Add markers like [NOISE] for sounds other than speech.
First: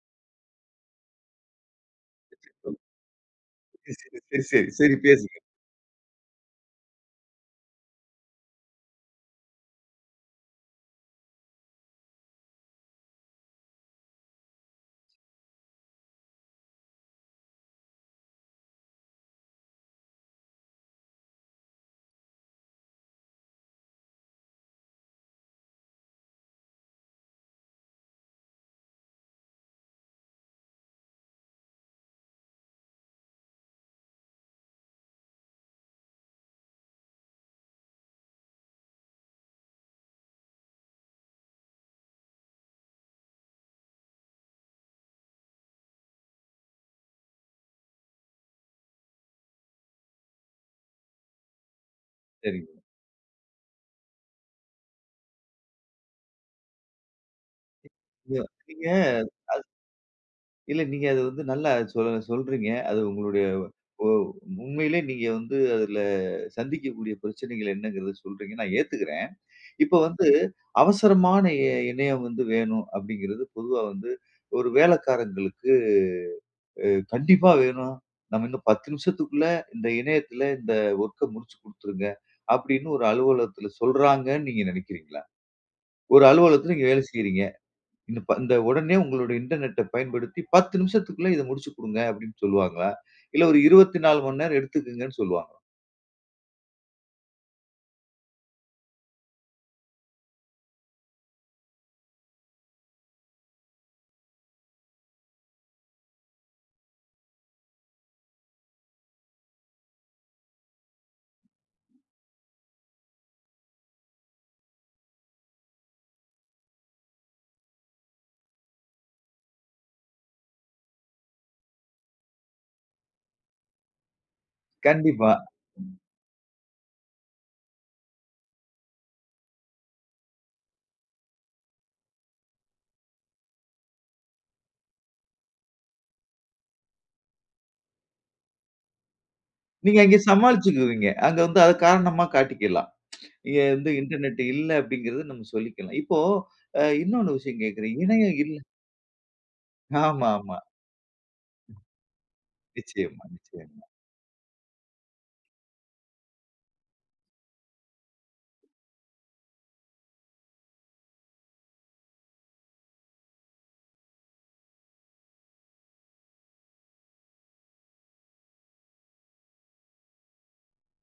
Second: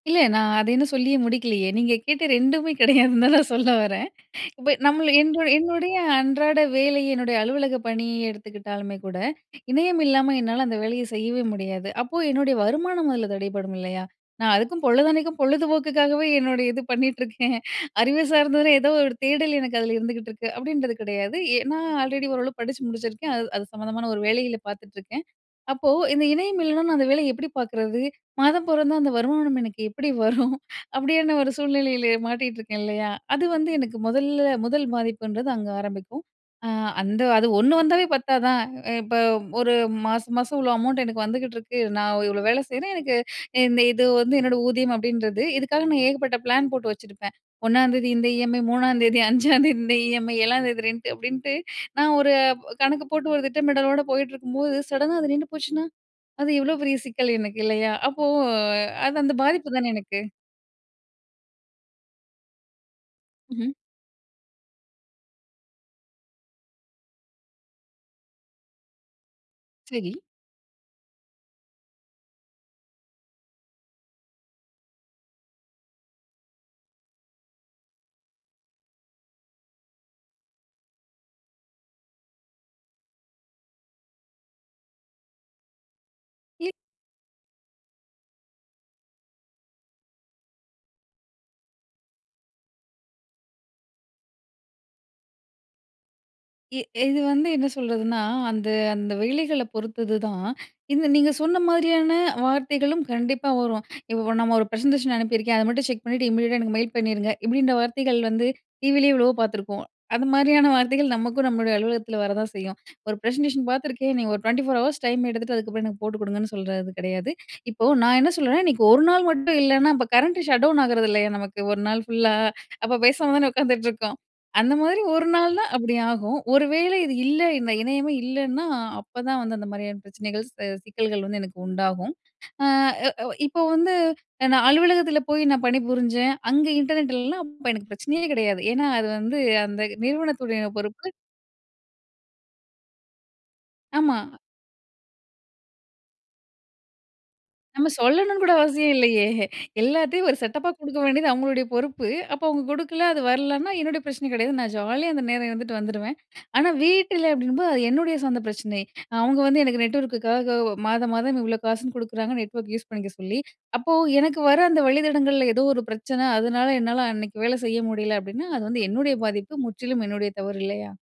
இல்ல நான் அத இன்னும் சொல்லியே முடிக்கலயே! நீங்க கேட்ட 2ம்மே கிடையாதுன்னு தான் நான் சொல்ல [UNINTELLIGIBLE] சரி, வரேன் சரி, சரி, சரி, இப்ப சரி நம்மள பேசுங்க. என்ரு என்னுடைய அன்றாட வேலை, என்னுடைய அலுவலக பணிய எடுத்துக்கிட்டாலுமே கூட, இணையம் இல்லாம என்னால அந்த வேலையை செய்யவே முடியாது. அப்போ என்னுடைய வருமானம் அதுல தடைபடும் இல்லயா! "நான் அதுக்கும் பொழுதன்னைக்கும் பொழுது போக்குக்காகவே என்னுடைய இது பண்ணிட்டுருக்கேன். அறிவு சார்ந்ததுன்னா ஏதோ ஒரு தேடல் எனக்கு அதுல இருந்துகிட்டுருக்கு" அப்பிடீன்றது கிடையாது. ஏன்னா ஆல்ரெடி ஓரளவு படிச்சு முடிச்சுருக்கேன். அது, அது சம்மந்தமான ஒரு வேலையில பார்த்துட்ருக்கேன். அப்போ, இந்த இணையம் இல்லன்னா நான் அந்த வேலைய எப்பிடி பார்க்கிறது? மாதம் பொறந்தா அந்த வருமானம் எனக்கு எப்பிடி வரும்? அப்பிடியான ஒரு சூழ்நிலையிலே மாட்டிட்டுருக்கேன் இல்லயா! அது வந்து எனக்கு மொதல்ல, முதல் பாதிப்புன்றது அங்க ஆரம்பிக்கும். அ அந்த அது 1 வந்தாவே பத்தாதா? அ இப்ப ஒரு மாச மாசம் இவ்ளோ அமௌண்ட் எனக்கு வந்துகிட்டிருக்கு. நான் இவ்ளோ வேலை செய்றேன். எனக்கு இந்த இது வந்து என்னோட ஊதியம் அப்பிடீன்றது. இதுக்காக நான் ஏகப்பட்ட பிளான் போட்டு வச்சுருப்பேன். "1ஆம் தேதி இந்த இஎம்ஐ, 3ஆம் தேதி, 5ஆம் தேதி இந்த இஎம்ஐ 7ஆம் தேதி ரென்ட்டு அப்பிடீன்ட்டு நான் ஒரு சரிங்க. கணக்கு போட்டு ஒரு திட்டமிடலோட போயிட்டுருக்கும்போது, சடனா, அது நின்னு போச்சுனா! அது எவ்ளோ பெரிய சிக்கல் எனக்கு இல்லயா! அப்போ [UNINTELLIGIBLE] நீங்க அது அந்த அது பாதிப்பு தான எனக்கு. இல்ல நீங்க அத வந்து நல்லா சொல் சொல்றீங்க. அது உங்களுடைய ம்ஹ்ம். ஒ உண்மையிலே நீங்க வந்து அதுல சந்திக்கக்கூடிய பிரச்சனைகள் என்னங்கிறத சொல்றீங்க. நான் ஏத்துக்கிறேன். இப்போ சரி. வந்து, "அவசரமான இ இணையம் வந்து வேணும்." அப்பிடீங்கிறது பொதுவா வந்து ஒரு வேலைக்காரங்களுக்கு, அ "கண்டிப்பா வேணும். நம்ம இன்னும் 10 நிமிஷத்துக்குள்ள இந்த இணையத்தில இந்த ஒர்க்க முடிச்சு குடுத்துருங்க." அப்பிடீன்னு ஒரு அலுவலகத்தில சொல்றாங்கன்னு நீங்க நெனைக்கிறீங்களா? ஒரு ஏன்? அலுவலகத்தில நீங்க வேலை செய்றீங்க. இன்ன இப்ப இந்த உடனே உங்களுடைய இன்டர்நெட்ட அ பயன்படுத்தி 10 நிமிஷத்துக்குள்ள இதை முடிச்சுக் குடுங்க." அப்பிடீன்னு சொல்லுவாங்களா? இல்ல ஒரு 24:00 மணி நேரம் எடுத்துக்குங்கன்னு சொல்லுவாங்களா? எ இது வந்து என்ன சொல்றதுன்னா அந்த, அந்த வேலைகள பொறுத்தது தான். இந்த நீங்க சொன்ன மாதிரியான வார்த்தைகளும் கண்டிப்பா வரும். "இப்ப நம்ம ஒரு பிரசன்டேஷன் அனுப்பியிருக்கேன். அத மட்டும் செக் பண்ணீட்டு இமிடியட்டா எனக்கு மெயில் பண்ணீருங்க." இப்பிடீன்ற வார்த்தைகள் வந்து டிவிலே எவ்வளவோ பார்த்துருப்போம். அந்த மாரியான வார்த்தைகள் நமக்கும் நம்மளுடைய அலுவலகத்தில வர தான் செய்யும். ஒரு ப்ரசன்டேஷன் பார்த்துருக்கேன். நீங்க ஒரு 24:00 ஹவர்ஸ் டைம் எடுத்துட்டு, அதுக்கப்பறம் எனக்கு போட்டு குடுங்கன்னு சொல்றது கிடையாது. இப்போ நான் என்ன சொல்றேன், இன்னக்கி ஒரு நாள் மட்டும் இல்லன்னா, அப்ப கரண்ட்டு ஷட் டவுன் ஆகிறதில்லையா! நமக்கு ஒரு நாள் ஃபுல்லா? அப்ப பேசாம தான உட்காந்துட்டுருக்கோம். அந்தமாரி ஒரு கண்டிப்பா. நாள் தான் அப்பிடி ஆகும். ஒரு வேளை இது இல்லை, இந்த இணையமே இல்லன்னா, அப்பதான் வந்து அந்த மாரியான பிரச்சனைகள்ஸ், சிக்கல்கள் வந்து எனக்கு உண்டாகும். அ, அ இப்ப வந்து நான் அலுவலகத்தில போய் நான் பணிபுரிஞ்சேன். அங்க இன்டர்நெட் இல்லன்னா அப்ப எனக்கு பிரச்சனையே கிடையாது. ஏன்னா அது வந்து அந்த நீங்க அங்க நிறுவனத்துடைய பொறுப்பு. சமாளிச்சுக்குவீங்க. அங்க வந்து அத காரணமா காட்டிக்கலாம் [TSK] இங்க வந்து, ஆமா. "இன்டர்நெட் இல்ல" அப்பிடீங்கிறத நம்ம சொல்லிக்கலாம். இப்போ அ இன்னொன்னு விஷயம் நம்ம கேட்கிறேன். இணையம் சொல்லணும்ன்னு கூட இல் அவசியம் இல்லயே! எல்லாத்தையும் ஒரு ஆமாமா. செட்டப்பா குடுக்க வேண்டியது அவுங்களுடைய பொறுப்பு. அப்ப அவுங்க கொடுக்கல, அது நிச்சயமா, வரலன்னா நிச்சயமா. என்னுடைய பிரச்சனை கிடையாது. நான் ஜாலியா அந்த நேரம் இருந்துட்டு வந்துருவேன். ஆனா வீட்டுல அப்பிடீங்கும்போது, அது என்னுடைய சொந்த பிரச்சனை. அவுங்க வந்து எனக்கு நெட்வொர்க்குக்காக மாதம், மாதம் இவ்ளோ காசுன்னு குடுக்குறாங்க, நெட்வொர்க் யூஸ் பண்ணிக்க சொல்லி. அப்போ, "எனக்கு வர அந்த வழித்தடங்கள்ல ஏதோ ஒரு பிரச்சனை, அதனால என்னால அன்னக்கி வேலை செய்ய முடியல." அப்பிடீன்னா அது வந்து என்னுடைய பாதிப்பு. முற்றிலும் என்னுடைய தவறு இல்லயா!